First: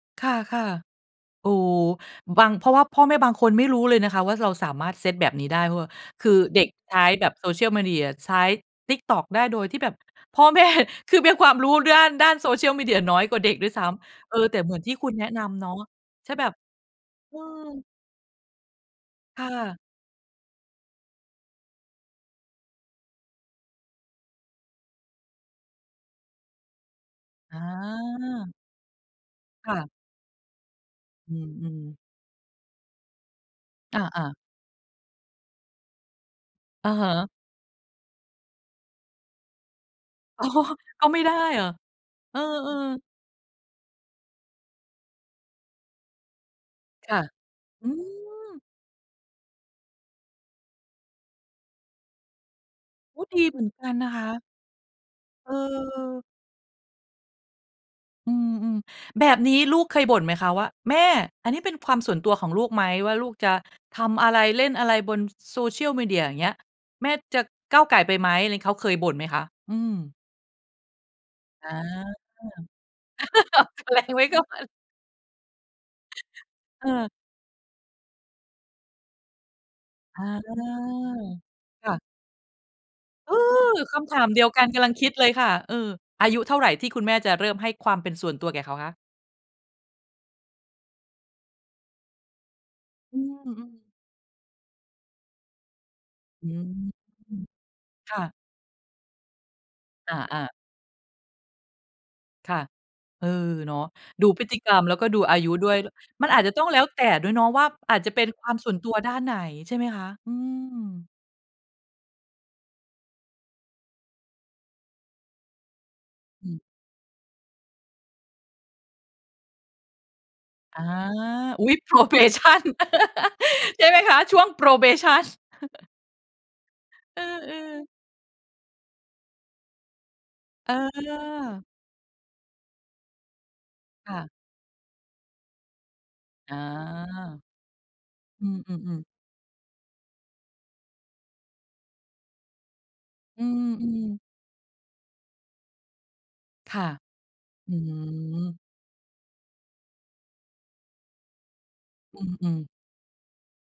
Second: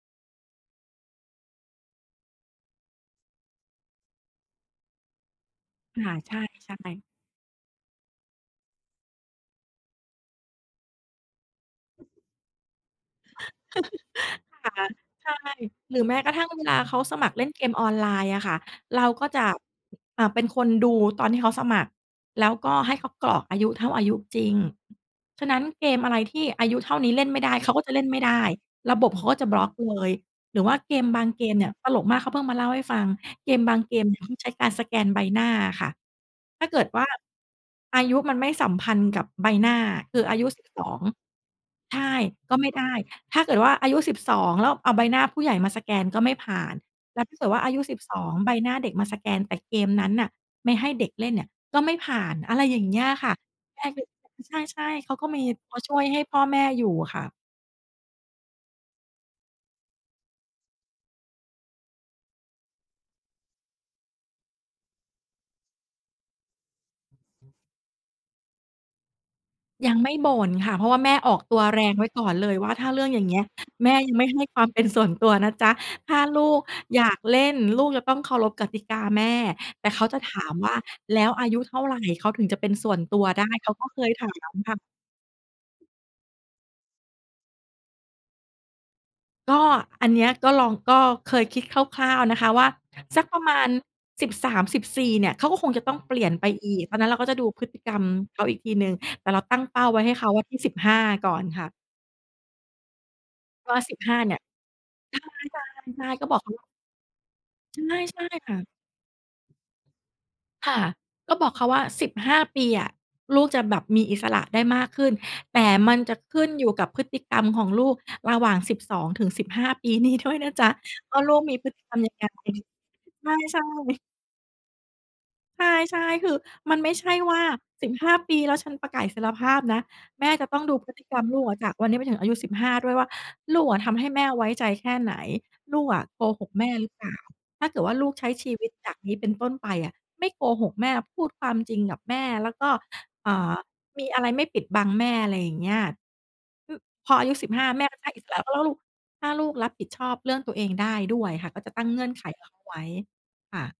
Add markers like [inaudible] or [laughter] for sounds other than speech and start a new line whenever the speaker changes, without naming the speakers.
ค่ะ ๆ โอ้ บาง เพราะว่าพ่อแม่บางคนไม่รู้เลยนะคะว่าเราสามารถเซตแบบนี้ได้ เพระาว่า
ค่ะ
คื
ใ
อ
ช่
เด็กใช้
ๆ
แบบ Social Media ใช้ TikTok ได้โดยที่แบบ พ่อแม่คือมีความรู้ด้าน ด้าน Social Media น้อยกว่
[chuckles]
าเด็กด้วยซ้ำ เออ แต่
ค
เห
่
มือน
ะ
ที่คุณแน
ใ
ะ
ช่
นำเนาะ
หรือแม้
ถ
กร
้
ะ
า
ท
แ
ั่
บ
ง
บ
เวลาเขาสมัค
อ
ร
ื
เล่นเกมอ
ม
อนไลน์อะค่ะ เราก็จ
ค่
ะ
ะ
อ่า เป็นคนดูตอนที่เขาสมัคร แล้วก็ให้เขากรอกอายุเท่าอายุจริง ฉะนั้นเกมอะไรที่อายุเท่านี้เล่นไม่ได้
อ
เขาก็จะเล่นไม่ได้
า
ระบบเขาก็จะบล็อ
ค
ก
่ะ
เลย หรือว่าเกมบาง
อื
เกมเนี่ย
ม
ต
ๆ
ลกมาก เขาเพิ่งมาเล่าให้ฟัง เกมบางเก
อ
มเนี่ย
า
ต
ๆ
้องใช้การสแกนใบหน้าอะค่ะ ถ้าเกิ
อ
ด
ะ
ว่
ฮ
า
ะ
อายุมันไม่สัมพันธ์กับใบหน้า คืออา
อ๋
ย
อ
ุสิบสอง
ก็ไม่ได้เหรอ?
ใช่
เออ
ก็ไม่ได้
ๆ
ถ้าเกิดว่าอายุ 12 แล้วเอาใบหน้าผู้ใหญ่มาสแกนก็ไม่ผ่าน
ค
แ
่
ล
ะ
้วถ้าเกิดว่าอายุ
อื
12 ใบ
ม
หน้าเด็กมาสแกน แต่เกมนั้นน่ะไม่ให้เด็กเล่นเนี่ยก็ไม่ผ่าน อะไรอย่างเงี้ย
โอ้
ค่ะ
ดีเหมือน
แม
ก
่
ัน
คื
น
อ
ะคะ
ใช่ ๆ เขาก็มี
เ
เขาช่วยให้
ออ
พ่อแม่อยู่ค่ะ
อืม ๆ แบบนี้ลูกเคยบ่นไหมคะว่า "แม่ อันนี้เป็นความส่วนตัวของลูกไหม? ว่าลูกจะทำอะไร เล่นอะไรบน ส Social Media อย่างเงี้ย แม่จะก้าวก่ายไปไหม?" อะไร เขาเคยบ่นไหมคะ? อื
ยังไม
ม
่บ่นค่ะ เพราะว่าแม่ออกตัว
อา
แรงไว้ก่อนเลยว่า ถ้าเรื่องอย่างเงี้ย
[chuckles] ออกตั
แม
ว
่
แร
ย
ง
ัง
ไว
ไม
้
่ใ
ก
ห้
่อ
ควา
น
มเป็นส่วนตัวนะจ้ะ ถ้าลูกอย
เออ
ากเล่น ลูกจะต้องเคารพกติกาแม่ แต่เขาจ
อ
ะ
า
ถามว่า "แล้วอายุเท่า
ค่
ไร
ะ
เขาถึงจะเป็นส่วนตัว
เอ
ได้?" เข
อ
าก็
ค
เคย
ำถ
ถ
าม
า
เดียว
ม
กัน
ค่
ก
ะ
ำลังคิดเลยค่ะ เออ อายุเท่าไรที่คุณแม่จะเริ่มให้ความเป็นส่วนตัวแก่เขาคะ?
ก็อันเนี้ยก็ลอง ก็เคยคิดคร่าว ๆ นะคะว่า
อื
สักประมาณ
ม ๆ
13-14 เนี่ยเขาก็คงจะต้องเปลี่ยน
อ
ไป
ืม
อีก ตอนนั้นเราก็จะดูพฤติกรรม
ค่ะ
เขาอีกทีหนึ่ง แต่เราตั้งเป้าไว้ให
อ
้เขาไว้
า ๆ
ที่ 15 ก่อนค่ะ
ค่ะ เออ
ก
เน
็
าะ
15
ดู
เนี่
พ
ย
ฤติกรรมแล้วก็ดูอายุด้วย ด
ใช่ ๆ ๆ
ม
ก
ั
็
น
บ
อ
อ
า
ก
จ
เข
จะ
า
ต้
ว่
อ
า
งแล้วแต่ด้วยเนาะ ว่า
ใช
อ
่
าจจะ
ใ
เ
ช
ป็
่
นคว
ค
า
่ะ
มส่วนตัวด้านไหน ใช่ไหมคะ? อื
ค่ะ
ม
ก็บอกเขาว่า 15 ปีอะลูกจะแบบมีอิสระได้มากขึ้น แต่มันจะขึ้
อ
น
ืม
อยู่กับพฤติกรรมของลูกระหว่าง 12-15 ปีนี้ด้วยนะจ๊ะ
อา
ว่าลูกมี
อ
พ
ุ๊
ฤ
ย
ติกรรมยัง ไง
probation
ใ
[chuckles]
ช่
ใช่ไหม
ๆ
คะ? ช่วง probation
ใ
[chuckles]
ช่ ๆ คือมันไม่ใช่
เอ
ว่า
อ
ส
ๆ
ิบห้า ปี แล้วฉันประกาศอิสรภาพนะ แม่จะต้อง
เ
ดูพฤติกรรมลูกอะ
ออ
จากวันเนี้ยไปถึงอายุ 15 ด้วยว่าลูกอะทำให้
ค่
แ
ะ
ม่ไว้ใจแค่ไหน ลูกอะโกห
อ
ก
า
แม่หรือเปล่า ถ้าเกิดว่าลูกใช้
อ
ช
ื
ีวิตจา
อ
ก
ๆ ๆ
นี้เป็นต้นไปอะไม่โกหกแม่ พูดความจริงกับแม่ แล้วก็ เอ่
อื
อ มี
ม
อ
ๆ
ะไรไม่ปิดบังแม่ อะไรอย่างเงี้ย ค
ค
ือ
่ะ
พออายุ 15
อื
แม่ก็ให้อิสระ
ม
ก็แล้วลูก ถ้าลูกรับผิดชอบเรื่องตัวเองได้ด้วยค่ะ ก็จะตั้งเงื่อน
อ
ไขเข
ืม
า
ๆ
ไว้ ค่ะ